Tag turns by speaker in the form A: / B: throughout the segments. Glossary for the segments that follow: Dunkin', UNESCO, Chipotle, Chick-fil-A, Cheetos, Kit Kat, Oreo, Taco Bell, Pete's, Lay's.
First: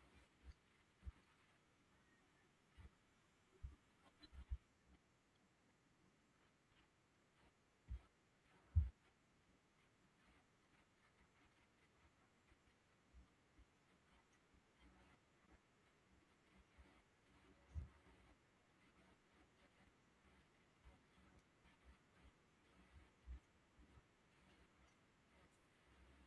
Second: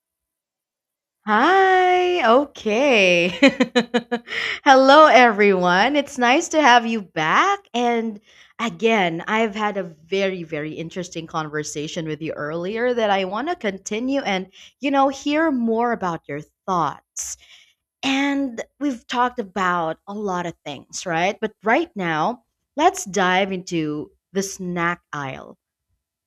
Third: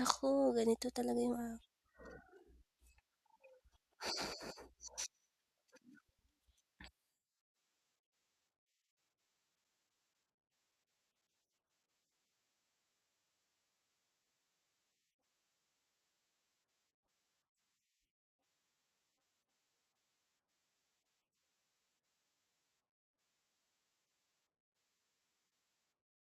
A: Naku, ganito talaga yung a.
B: Hi. Okay. Hello, everyone. It's nice to have you back. And again, I've had a very, very interesting conversation with you earlier that I want to continue and, hear more about your thoughts. And we've talked about a lot of things, right? But right now, let's dive into the snack aisle.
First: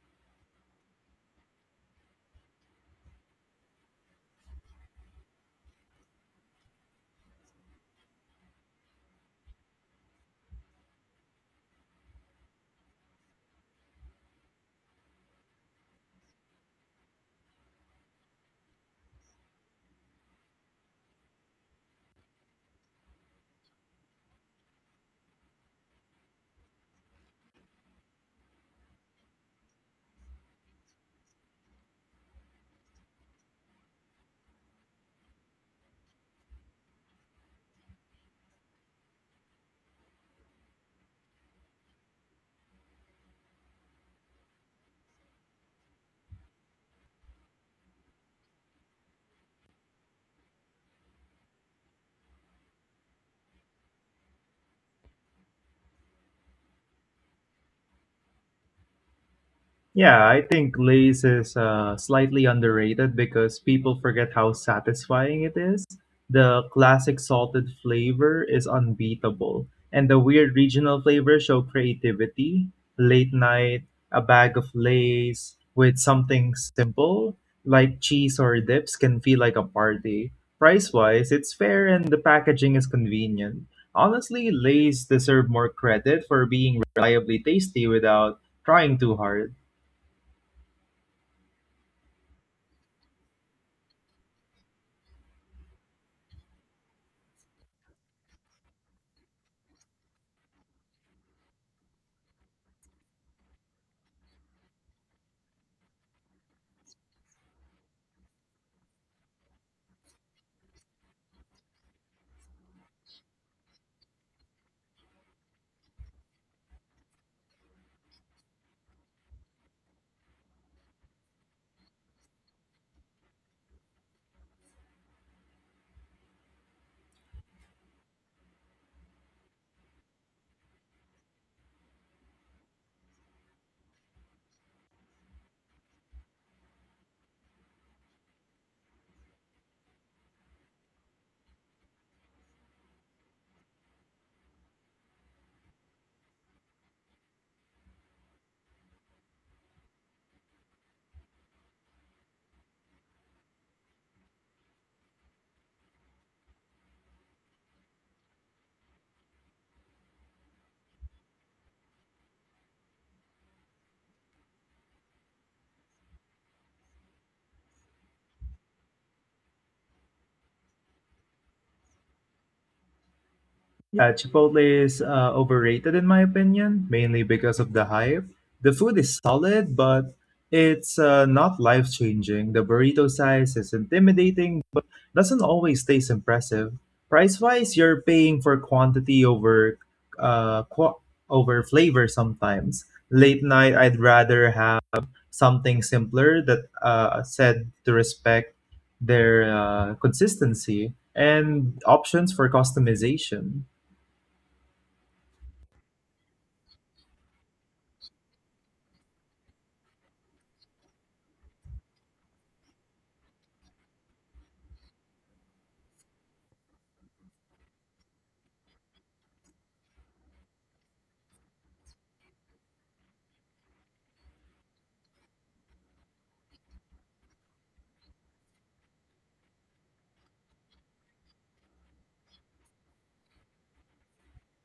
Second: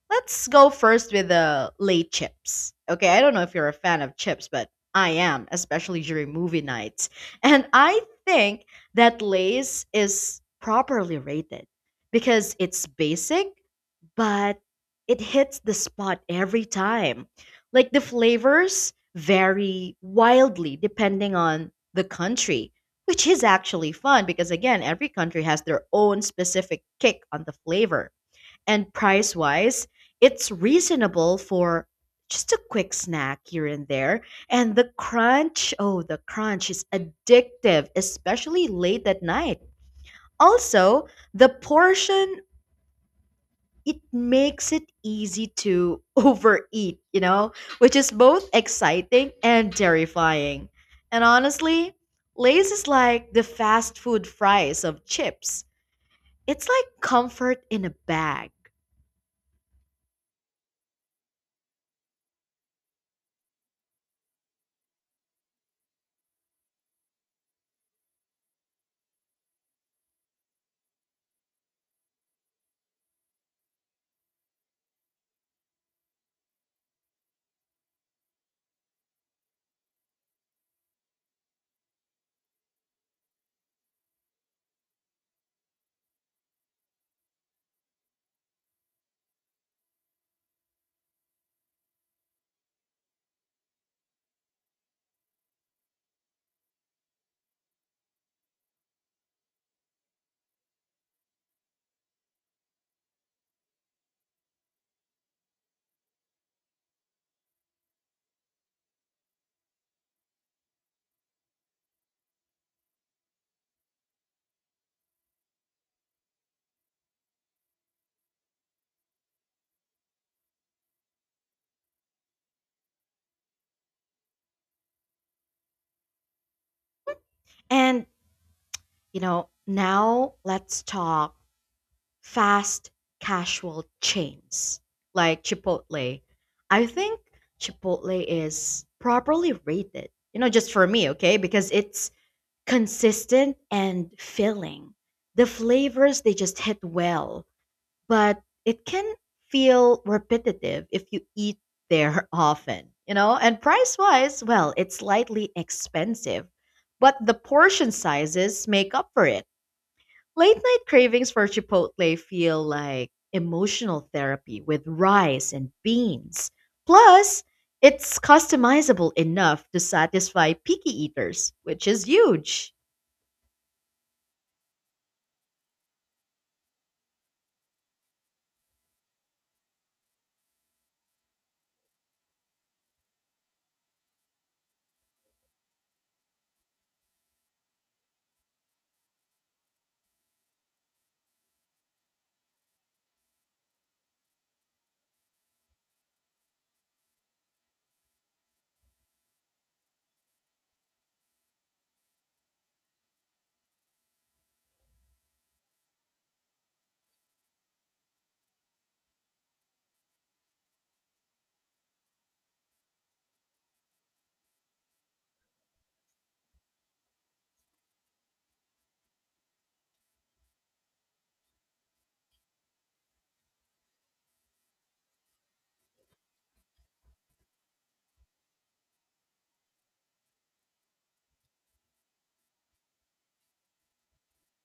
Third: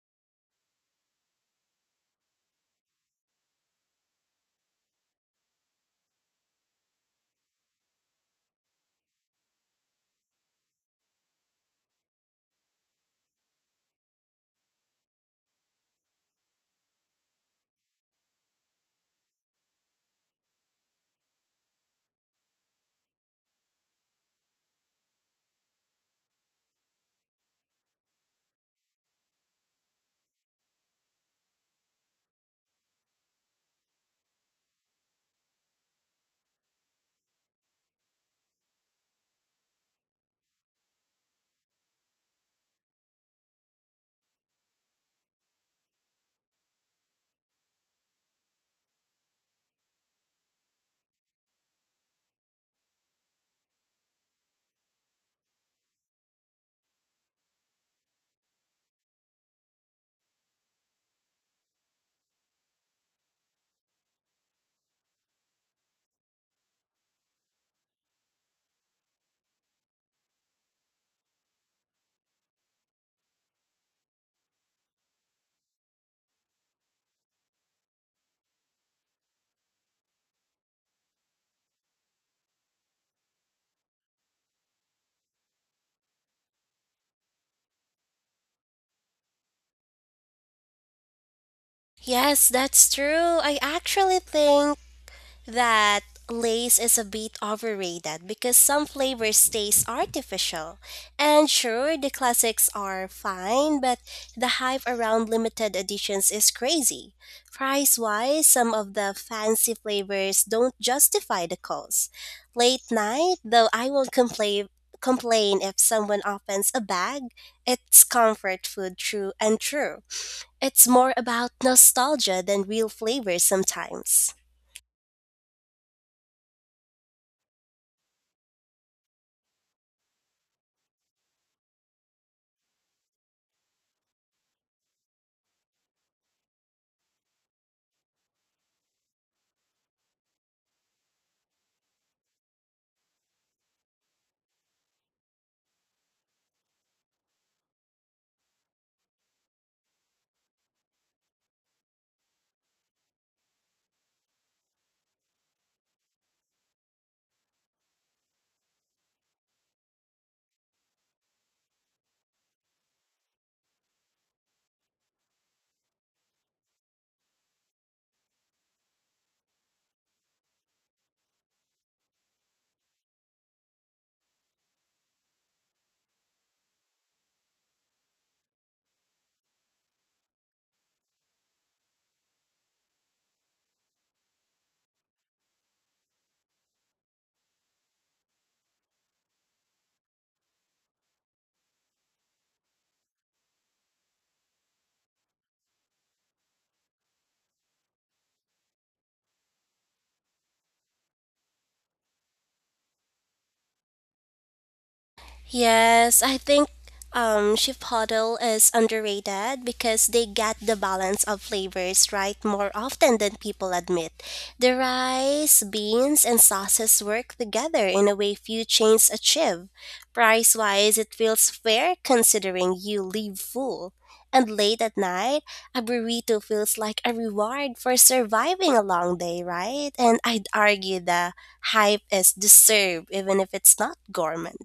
B: Let's go first with the late chips. Okay, I don't know if you're a fan of chips, but I am, especially during movie nights. And I think that Lay's is properly rated because it's basic, but it hits the spot every time. Like the flavors vary wildly depending on the country, which is actually fun because, again, every country has their own specific kick on the flavor. And price wise, it's reasonable for just a quick snack here and there. And the crunch, oh, the crunch is addictive, especially late at night. Also, the portion, it makes it easy to overeat, which is both exciting and terrifying. And honestly, Lay's is like the fast food fries of chips. It's like comfort in a bag.
C: Yeah, I think Lay's is slightly underrated because people forget how satisfying it is. The classic salted flavor is unbeatable, and the weird regional flavors show creativity. Late night, a bag of Lay's with something simple like cheese or dips can feel like a party. Price wise, it's fair and the packaging is convenient. Honestly, Lay's deserve more credit for being reliably tasty without trying too hard.
A: Yes, that's true. I actually think that lace is a bit overrated because some flavor stays artificial. And sure, the classics are fine, but the hype around limited editions is crazy. Price wise, some of the fancy flavors don't justify the cost. Late night, though, I won't complain if someone opens a bag. It's comfort food true and true. It's more about nostalgia than real flavor sometimes.
B: And now let's talk fast casual chains like Chipotle. I think Chipotle is properly rated, you know, just for me, okay? Because it's consistent and filling. The flavors, they just hit well, but it can feel repetitive if you eat there often, you know? And price wise, well, it's slightly expensive, but the portion sizes make up for it. Late night cravings for Chipotle feel like emotional therapy with rice and beans. Plus, it's customizable enough to satisfy picky eaters, which is huge.
C: Yeah, Chipotle is overrated in my opinion, mainly because of the hype. The food is solid, but it's not life changing. The burrito size is intimidating, but doesn't always taste impressive. Price wise, you're paying for quantity over qua over flavor sometimes. Late night, I'd rather have something simpler that said to respect their consistency and options for customization.
A: Yes, I think chip Huddle is underrated because they get the balance of flavors right more often than people admit. The rice, beans, and sauces work together in a way few chains achieve. Price wise, it feels fair considering you leave full. And late at night, a burrito feels like a reward for surviving a long day, right? And I'd argue the hype is deserved even if it's not gourmet.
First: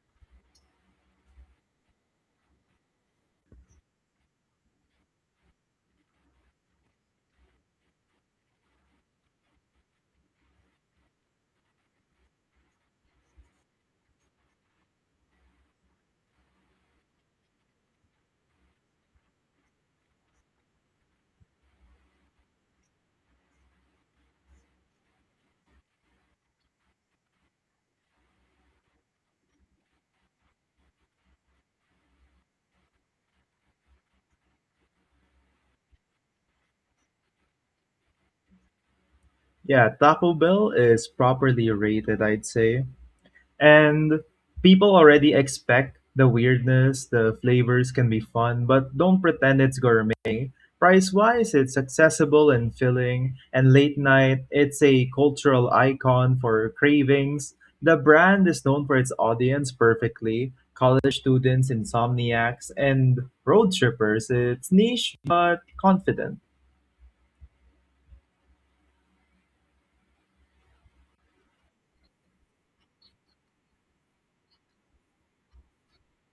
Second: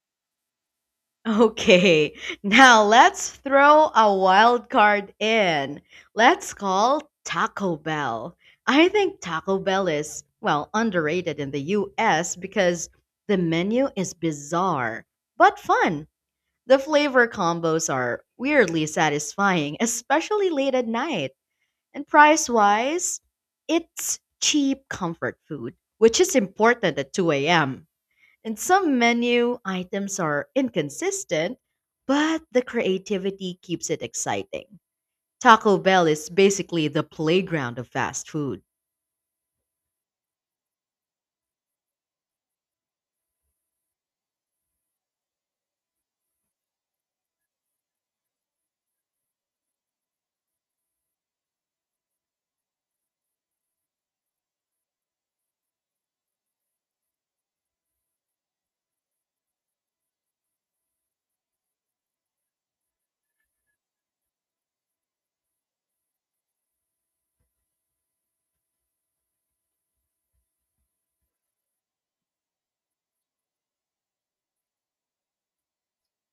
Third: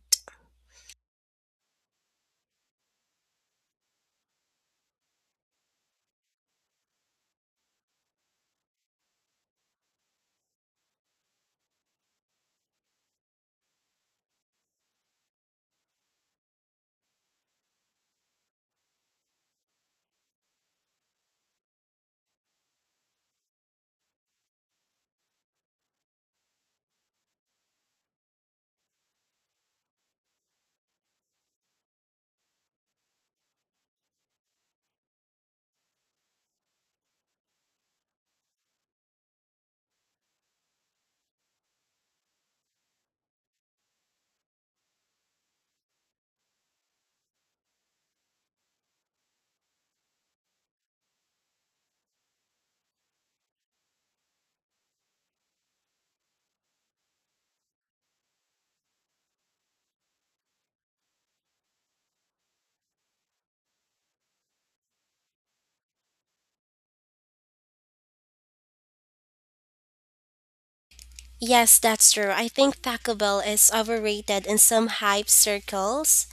B: Okay, now let's throw a wild card in. Let's call Taco Bell. I think Taco Bell is, well, underrated in the US because the menu is bizarre but fun. The flavor combos are weirdly satisfying, especially late at night. And price wise, it's cheap comfort food, which is important at 2 a.m. And some menu items are inconsistent, but the creativity keeps it exciting. Taco Bell is basically the playground of fast food.
C: Yeah, Taco Bell is properly rated, I'd say. And people already expect the weirdness, the flavors can be fun, but don't pretend it's gourmet. Price wise, it's accessible and filling. And late night, it's a cultural icon for cravings. The brand is known for its audience perfectly college students, insomniacs, and road trippers. It's niche but confident.
A: Yes, that's true. I think Taco Bell is overrated in some hype circles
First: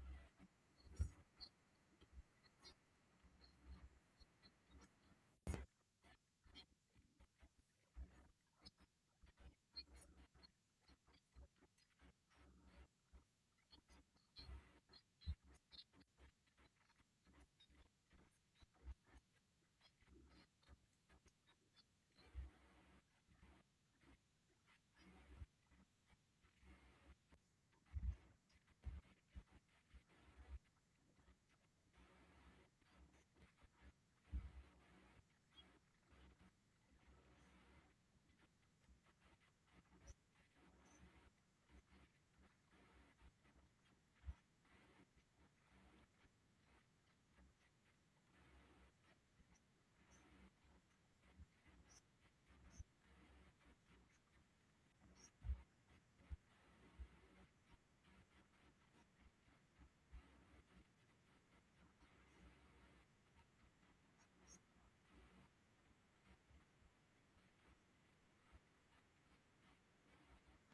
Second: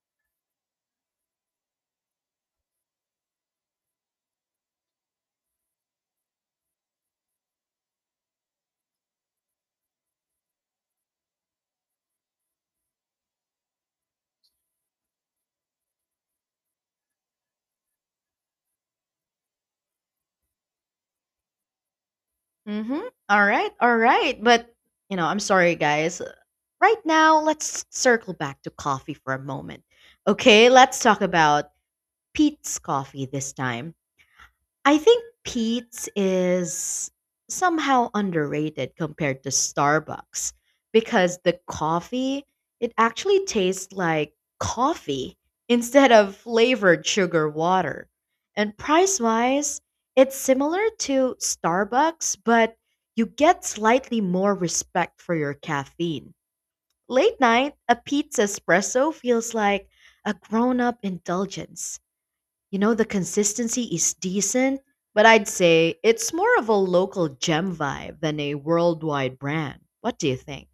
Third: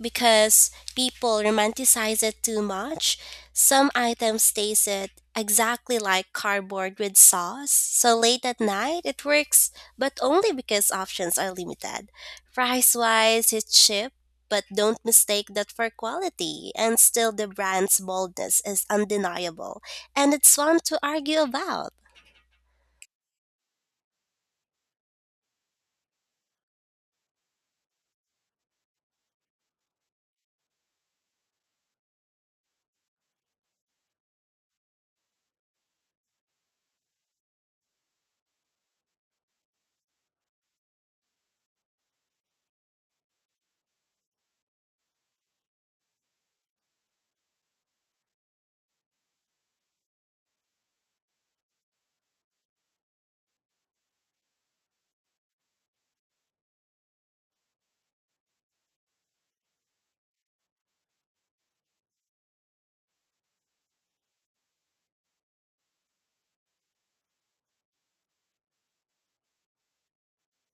A: because people romanticize it too much. Some items taste it exactly like cardboard with sauce. So late at night, it works, but only because options are limited. Price wise, it's cheap, but don't mistake that for quality. And still, the brand's boldness is undeniable, and it's fun to argue about.
B: Mm-hmm. All right, all right. But, you know, I'm sorry, guys. Right now, let's circle back to coffee for a moment. Okay, let's talk about Pete's coffee this time. I think Pete's is somehow underrated compared to Starbucks because the coffee, it actually tastes like coffee instead of flavored sugar water. And price wise, it's similar to Starbucks, but you get slightly more respect for your caffeine. Late night, a pizza espresso feels like a grown up indulgence. You know, the consistency is decent, but I'd say it's more of a local gem vibe than a worldwide brand. What do you think?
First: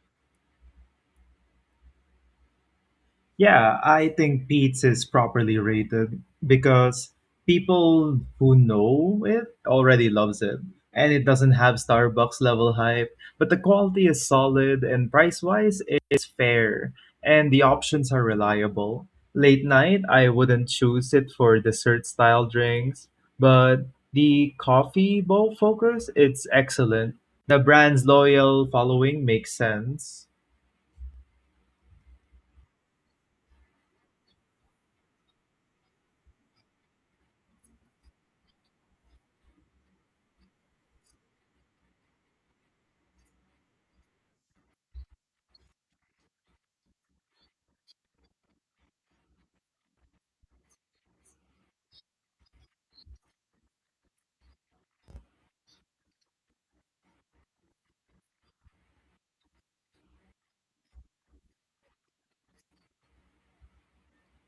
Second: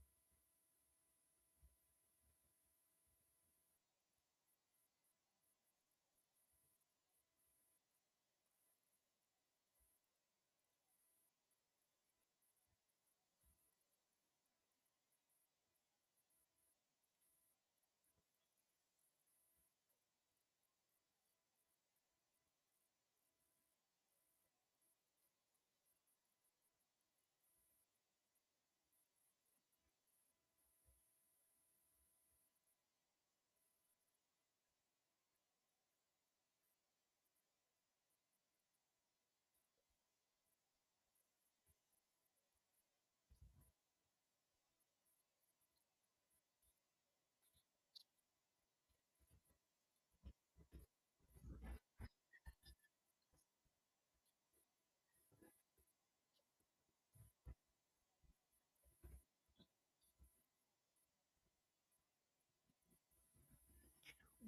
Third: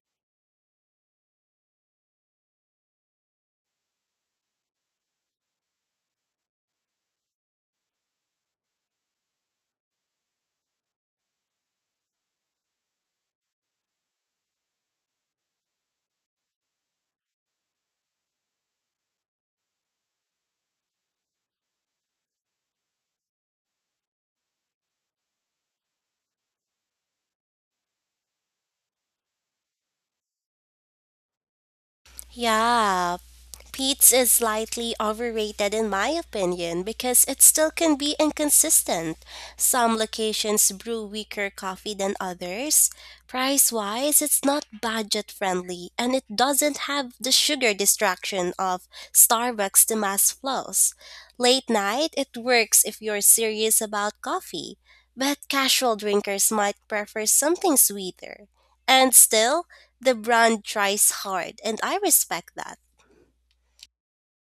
C: Yeah, I think Pete's is properly rated because people who know it already loves it. And it doesn't have Starbucks level hype, but the quality is solid and price wise it's fair and the options are reliable. Late night, I wouldn't choose it for dessert style drinks, but the coffee bowl focus, it's excellent. The brand's loyal following makes sense.
A: Yeah, Pete's is slightly overrated in my opinion because it still can be inconsistent. Some locations brew weaker coffee than others. Price wise, it's not budget friendly and it doesn't have the sugar distraction of Starbucks to mass flows. Late night, it works if you're serious about coffee, but casual drinkers might prefer something sweeter. And still, the brand tries hard, and I respect that.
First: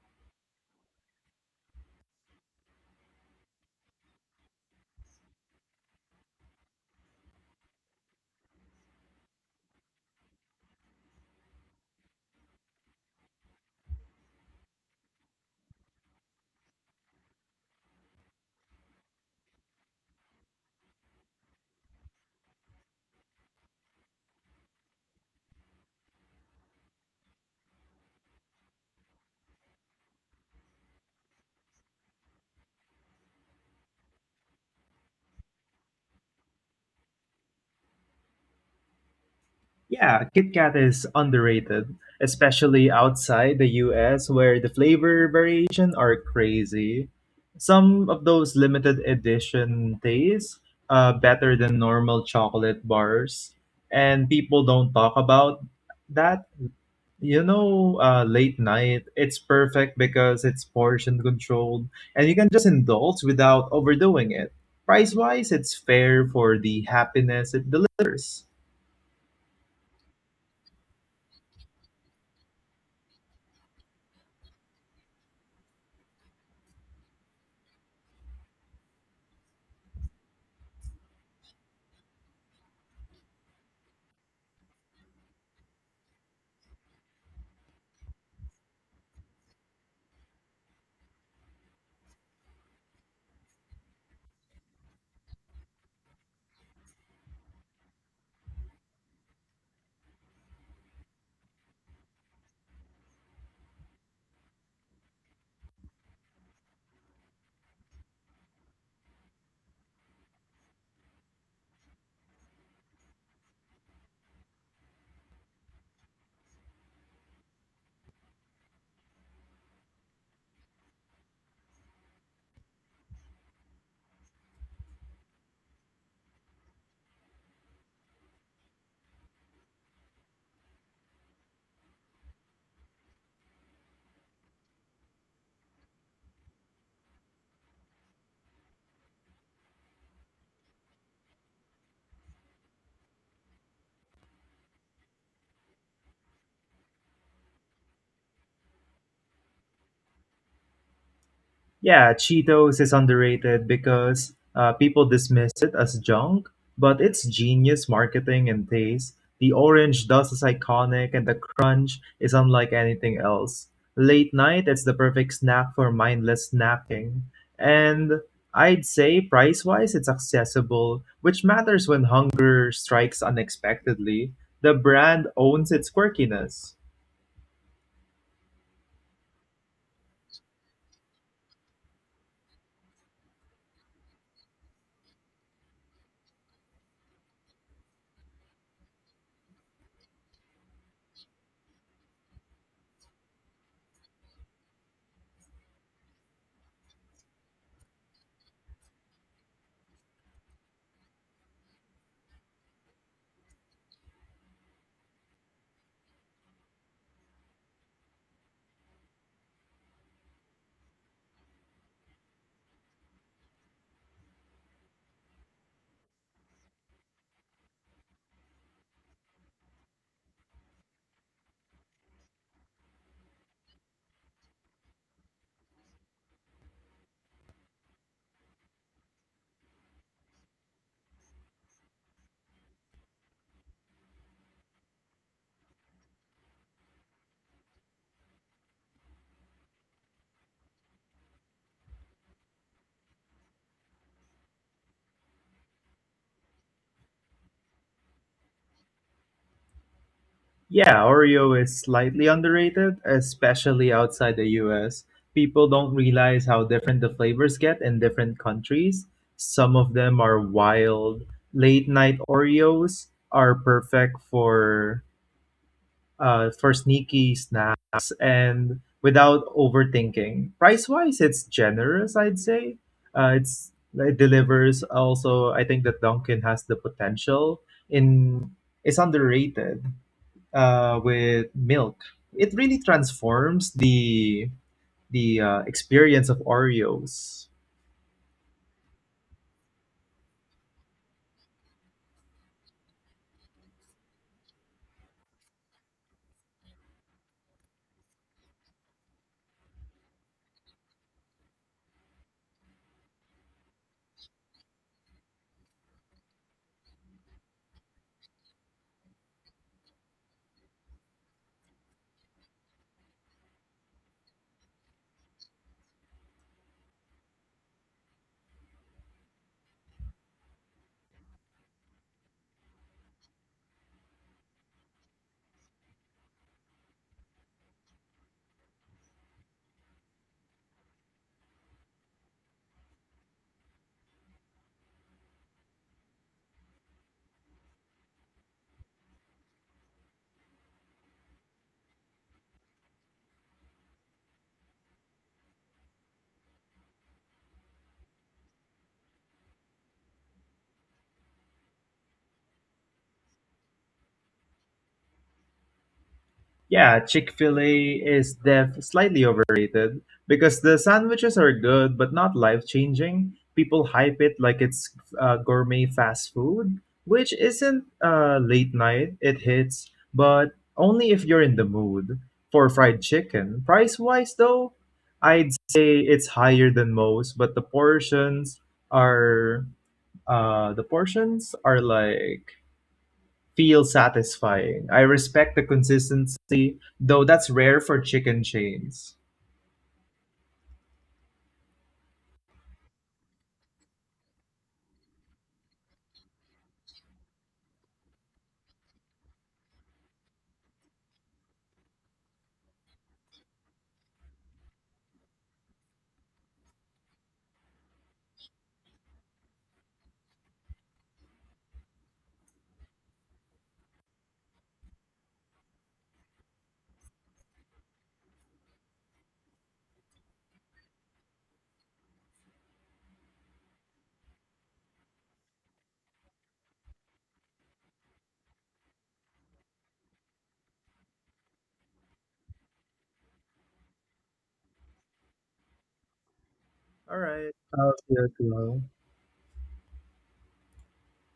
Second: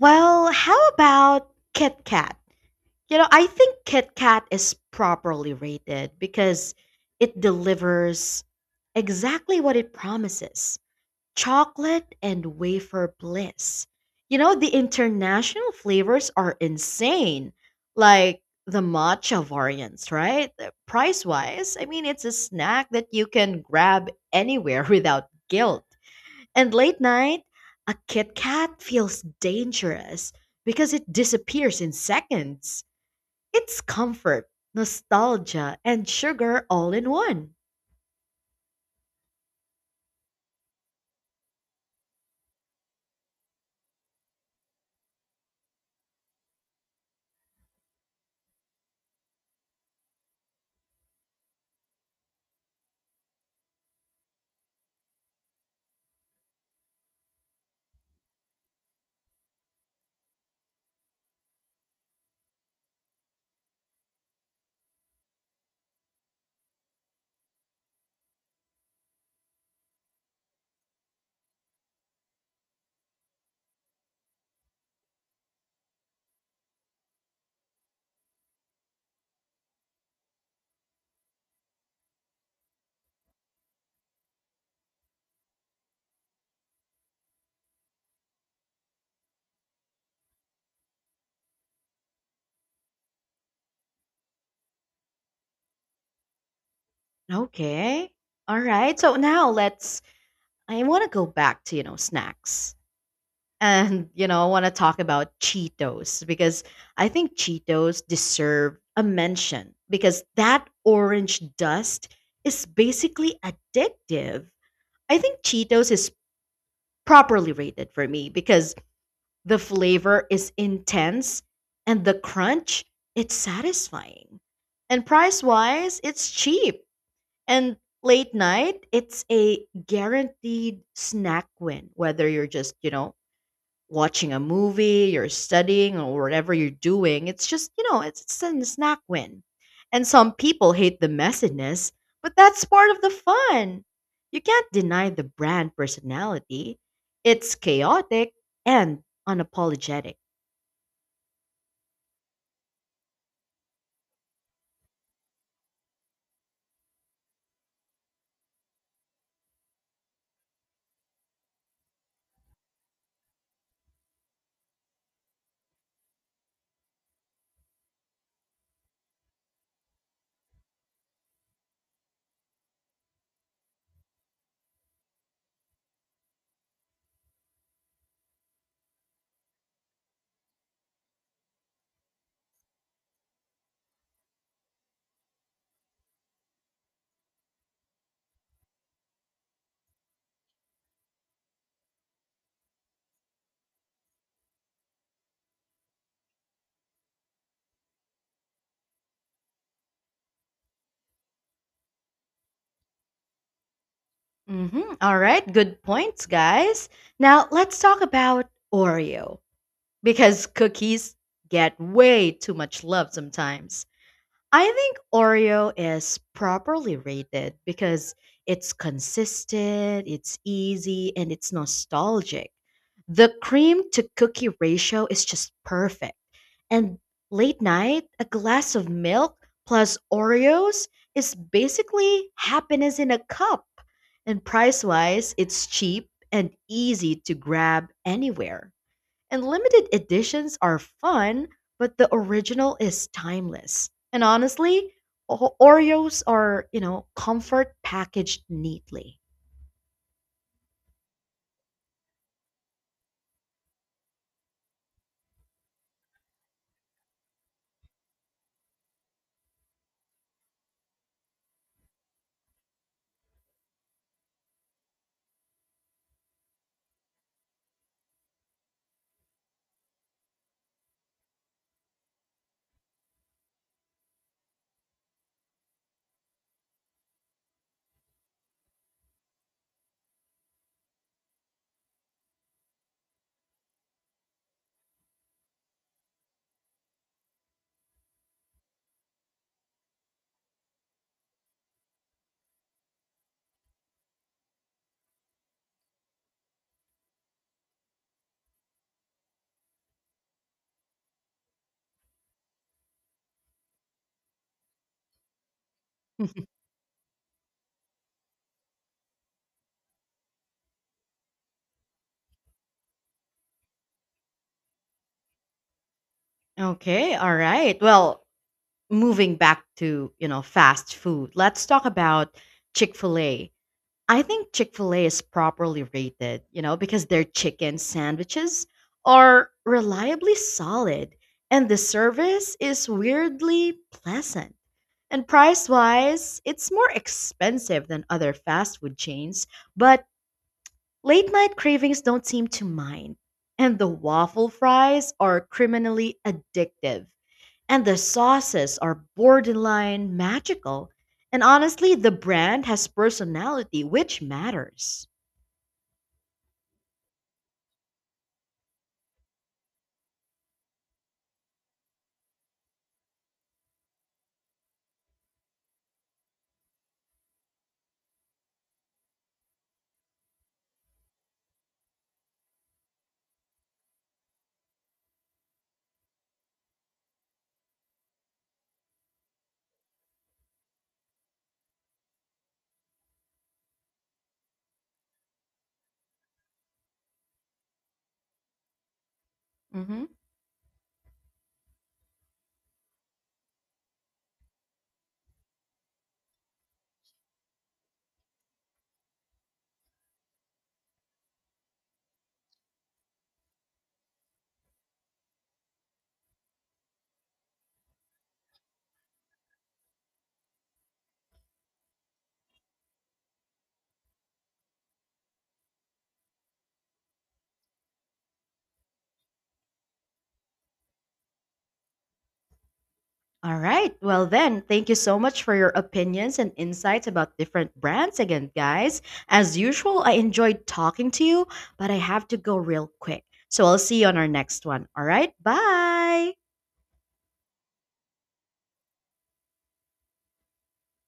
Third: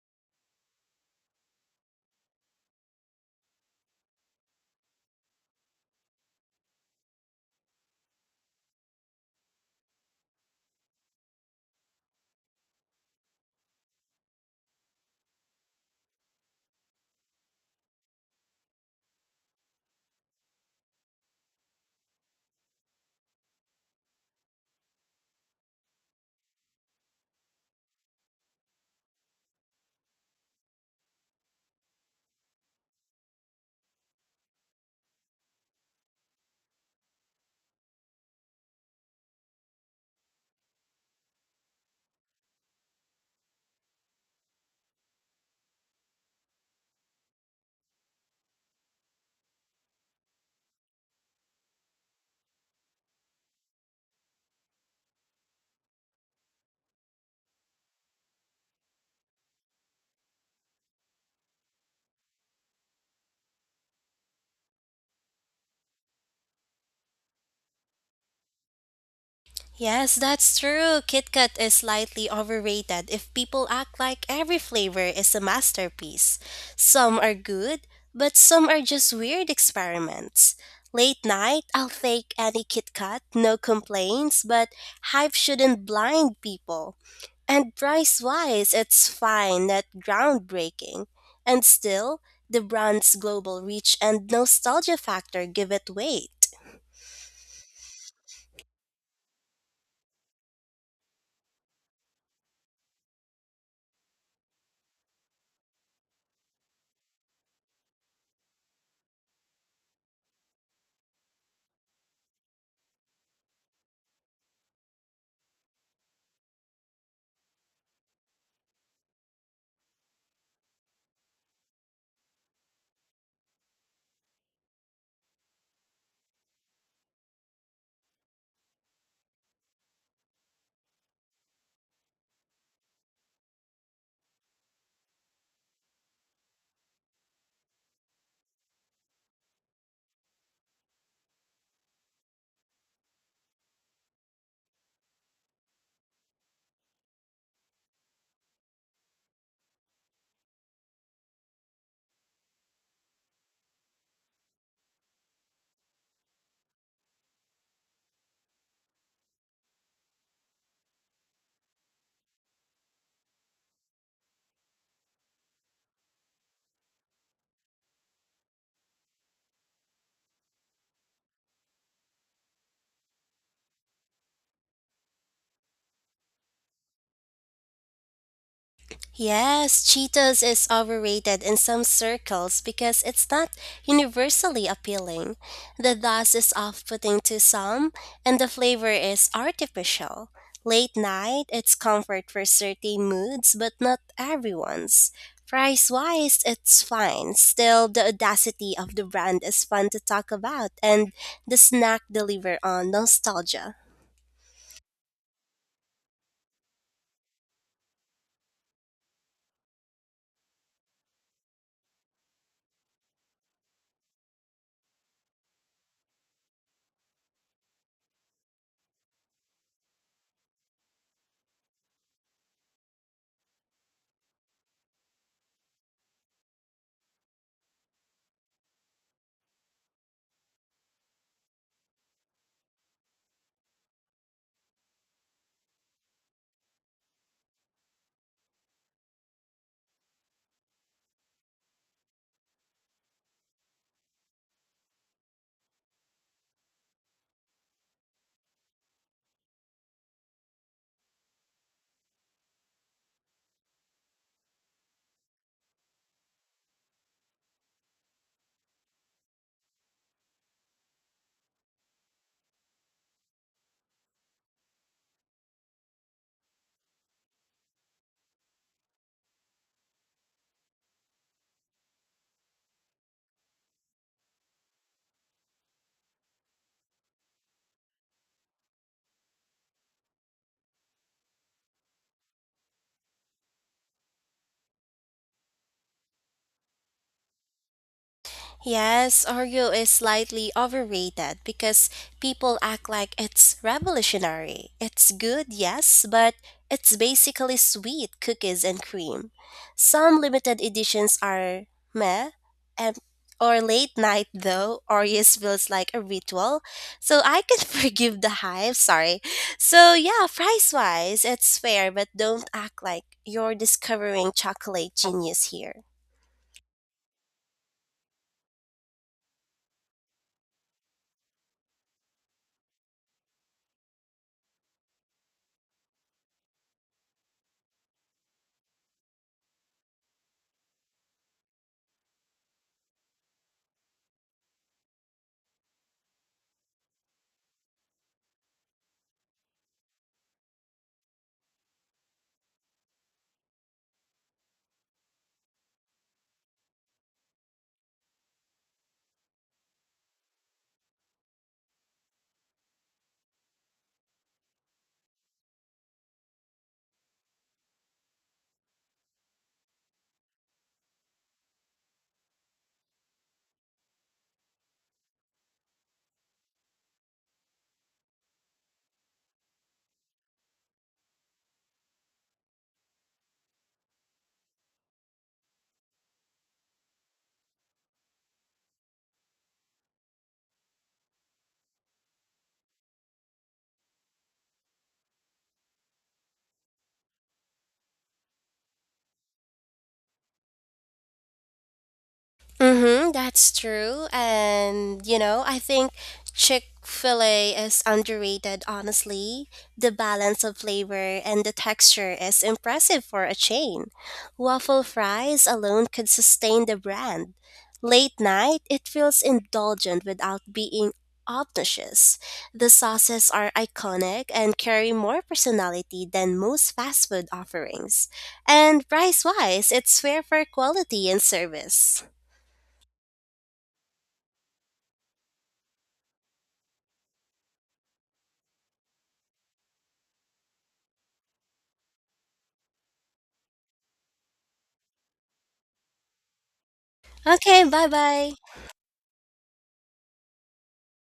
B: Well, how about Kit Kat? You know, I think Kit Kat is properly rated because it delivers exactly what it promises. Chocolate and wafer bliss. You know, the international flavors are insane, like the matcha variants, right? Price wise, I mean, it's a snack that you can grab anywhere without guilt. And late night, a Kit Kat feels dangerous because it disappears in seconds. It's comfort, nostalgia, and sugar all in one.
C: Yeah, Kit Kat is underrated, especially outside the US, where the flavor variation are crazy. Some of those limited edition tastes better than normal chocolate bars, and people don't talk about that. You know, late night, it's perfect because it's portion controlled and you can just indulge without overdoing it. Price wise, it's fair for the happiness it delivers.
A: Yes, that's true. KitKat is slightly overrated if people act like every flavor is a masterpiece. Some are good, but some are just weird experiments. Late night, I'll take any KitKat, no complaints, but hype shouldn't blind people. And price wise, it's fine, not groundbreaking. And still, the brand's global reach and nostalgia factor give it weight.
B: Okay. All right. So now let's I want to go back to, you know, snacks. And, you know, I want to talk about Cheetos because I think Cheetos deserve a mention because that orange dust is basically addictive. I think Cheetos is properly rated for me because the flavor is intense and the crunch, it's satisfying. And price wise, it's cheap. And late night, it's a guaranteed snack win, whether you're just, you know, watching a movie, you're studying, or whatever you're doing. It's just, you know, it's a snack win. And some people hate the messiness, but that's part of the fun. You can't deny the brand personality. It's chaotic and unapologetic.
C: Yeah, Cheetos is underrated because people dismiss it as junk, but it's genius marketing and taste. The orange dust is iconic, and the crunch is unlike anything else. Late night, it's the perfect snack for mindless snacking. And I'd say price wise, it's accessible, which matters when hunger strikes unexpectedly. The brand owns its quirkiness.
A: Yes, Cheetos is overrated in some circles because it's not universally appealing. The dust is off putting to some, and the flavor is artificial. Late night, it's comfort for certain moods, but not everyone's. Price wise, it's fine. Still, the audacity of the brand is fun to talk about, and the snack deliver on nostalgia.
B: Mhm. All right, good points, guys. Now let's talk about Oreo because cookies get way too much love sometimes. I think Oreo is properly rated because it's consistent, it's easy, and it's nostalgic. The cream to cookie ratio is just perfect. And late night, a glass of milk plus Oreos is basically happiness in a cup. And price wise, it's cheap and easy to grab anywhere. And limited editions are fun, but the original is timeless. And honestly, Oreos are, you know, comfort packaged neatly.
C: Yeah, Oreo is slightly underrated, especially outside the US. People don't realize how different the flavors get in different countries. Some of them are wild. Late night Oreos are perfect for for sneaky snacks and without overthinking. Price wise, it's generous, I'd say. It's it delivers. Also, I think that Dunkin' has the potential in. It's underrated with milk. It really transforms the experience of Oreos.
A: Yes, Oreo is slightly overrated because people act like it's revolutionary. It's good, yes, but it's basically sweet cookies and cream. Some limited editions are meh, and or late night though, Oreos feels like a ritual. So I can forgive the hype, sorry. So yeah, price wise, it's fair, but don't act like you're discovering chocolate genius here.
B: Okay, all right. Well, moving back to, you know, fast food, let's talk about Chick-fil-A. I think Chick-fil-A is properly rated, you know, because their chicken sandwiches are reliably solid and the service is weirdly pleasant. And price wise, it's more expensive than other fast food chains, but late night cravings don't seem to mind. And the waffle fries are criminally addictive, and the sauces are borderline magical. And honestly, the brand has personality, which matters.
C: Yeah, Chick-fil-A is def slightly overrated because the sandwiches are good but not life-changing. People hype it like it's gourmet fast food, which isn't late night. It hits, but only if you're in the mood for fried chicken. Price-wise, though, I'd say it's higher than most, but the portions are uh, the portions are like feel satisfying. I respect the consistency, though that's rare for chicken chains.
B: Mhm.
A: Mm-hmm, that's true. And, you know, I think Chick fil A is underrated, honestly. The balance of flavor and the texture is impressive for a chain. Waffle fries alone could sustain the brand. Late night, it feels indulgent without being obnoxious. The sauces are iconic and carry more personality than most fast food offerings. And price wise, it's fair for quality and service.
B: All right. Well, then, thank you so much for your opinions and insights about different brands again, guys. As usual, I enjoyed talking to you, but I have to go real quick. So I'll see you on our next one. All right. Bye.
C: All right.
A: Okay, bye
C: How's your
A: bye.
C: girl?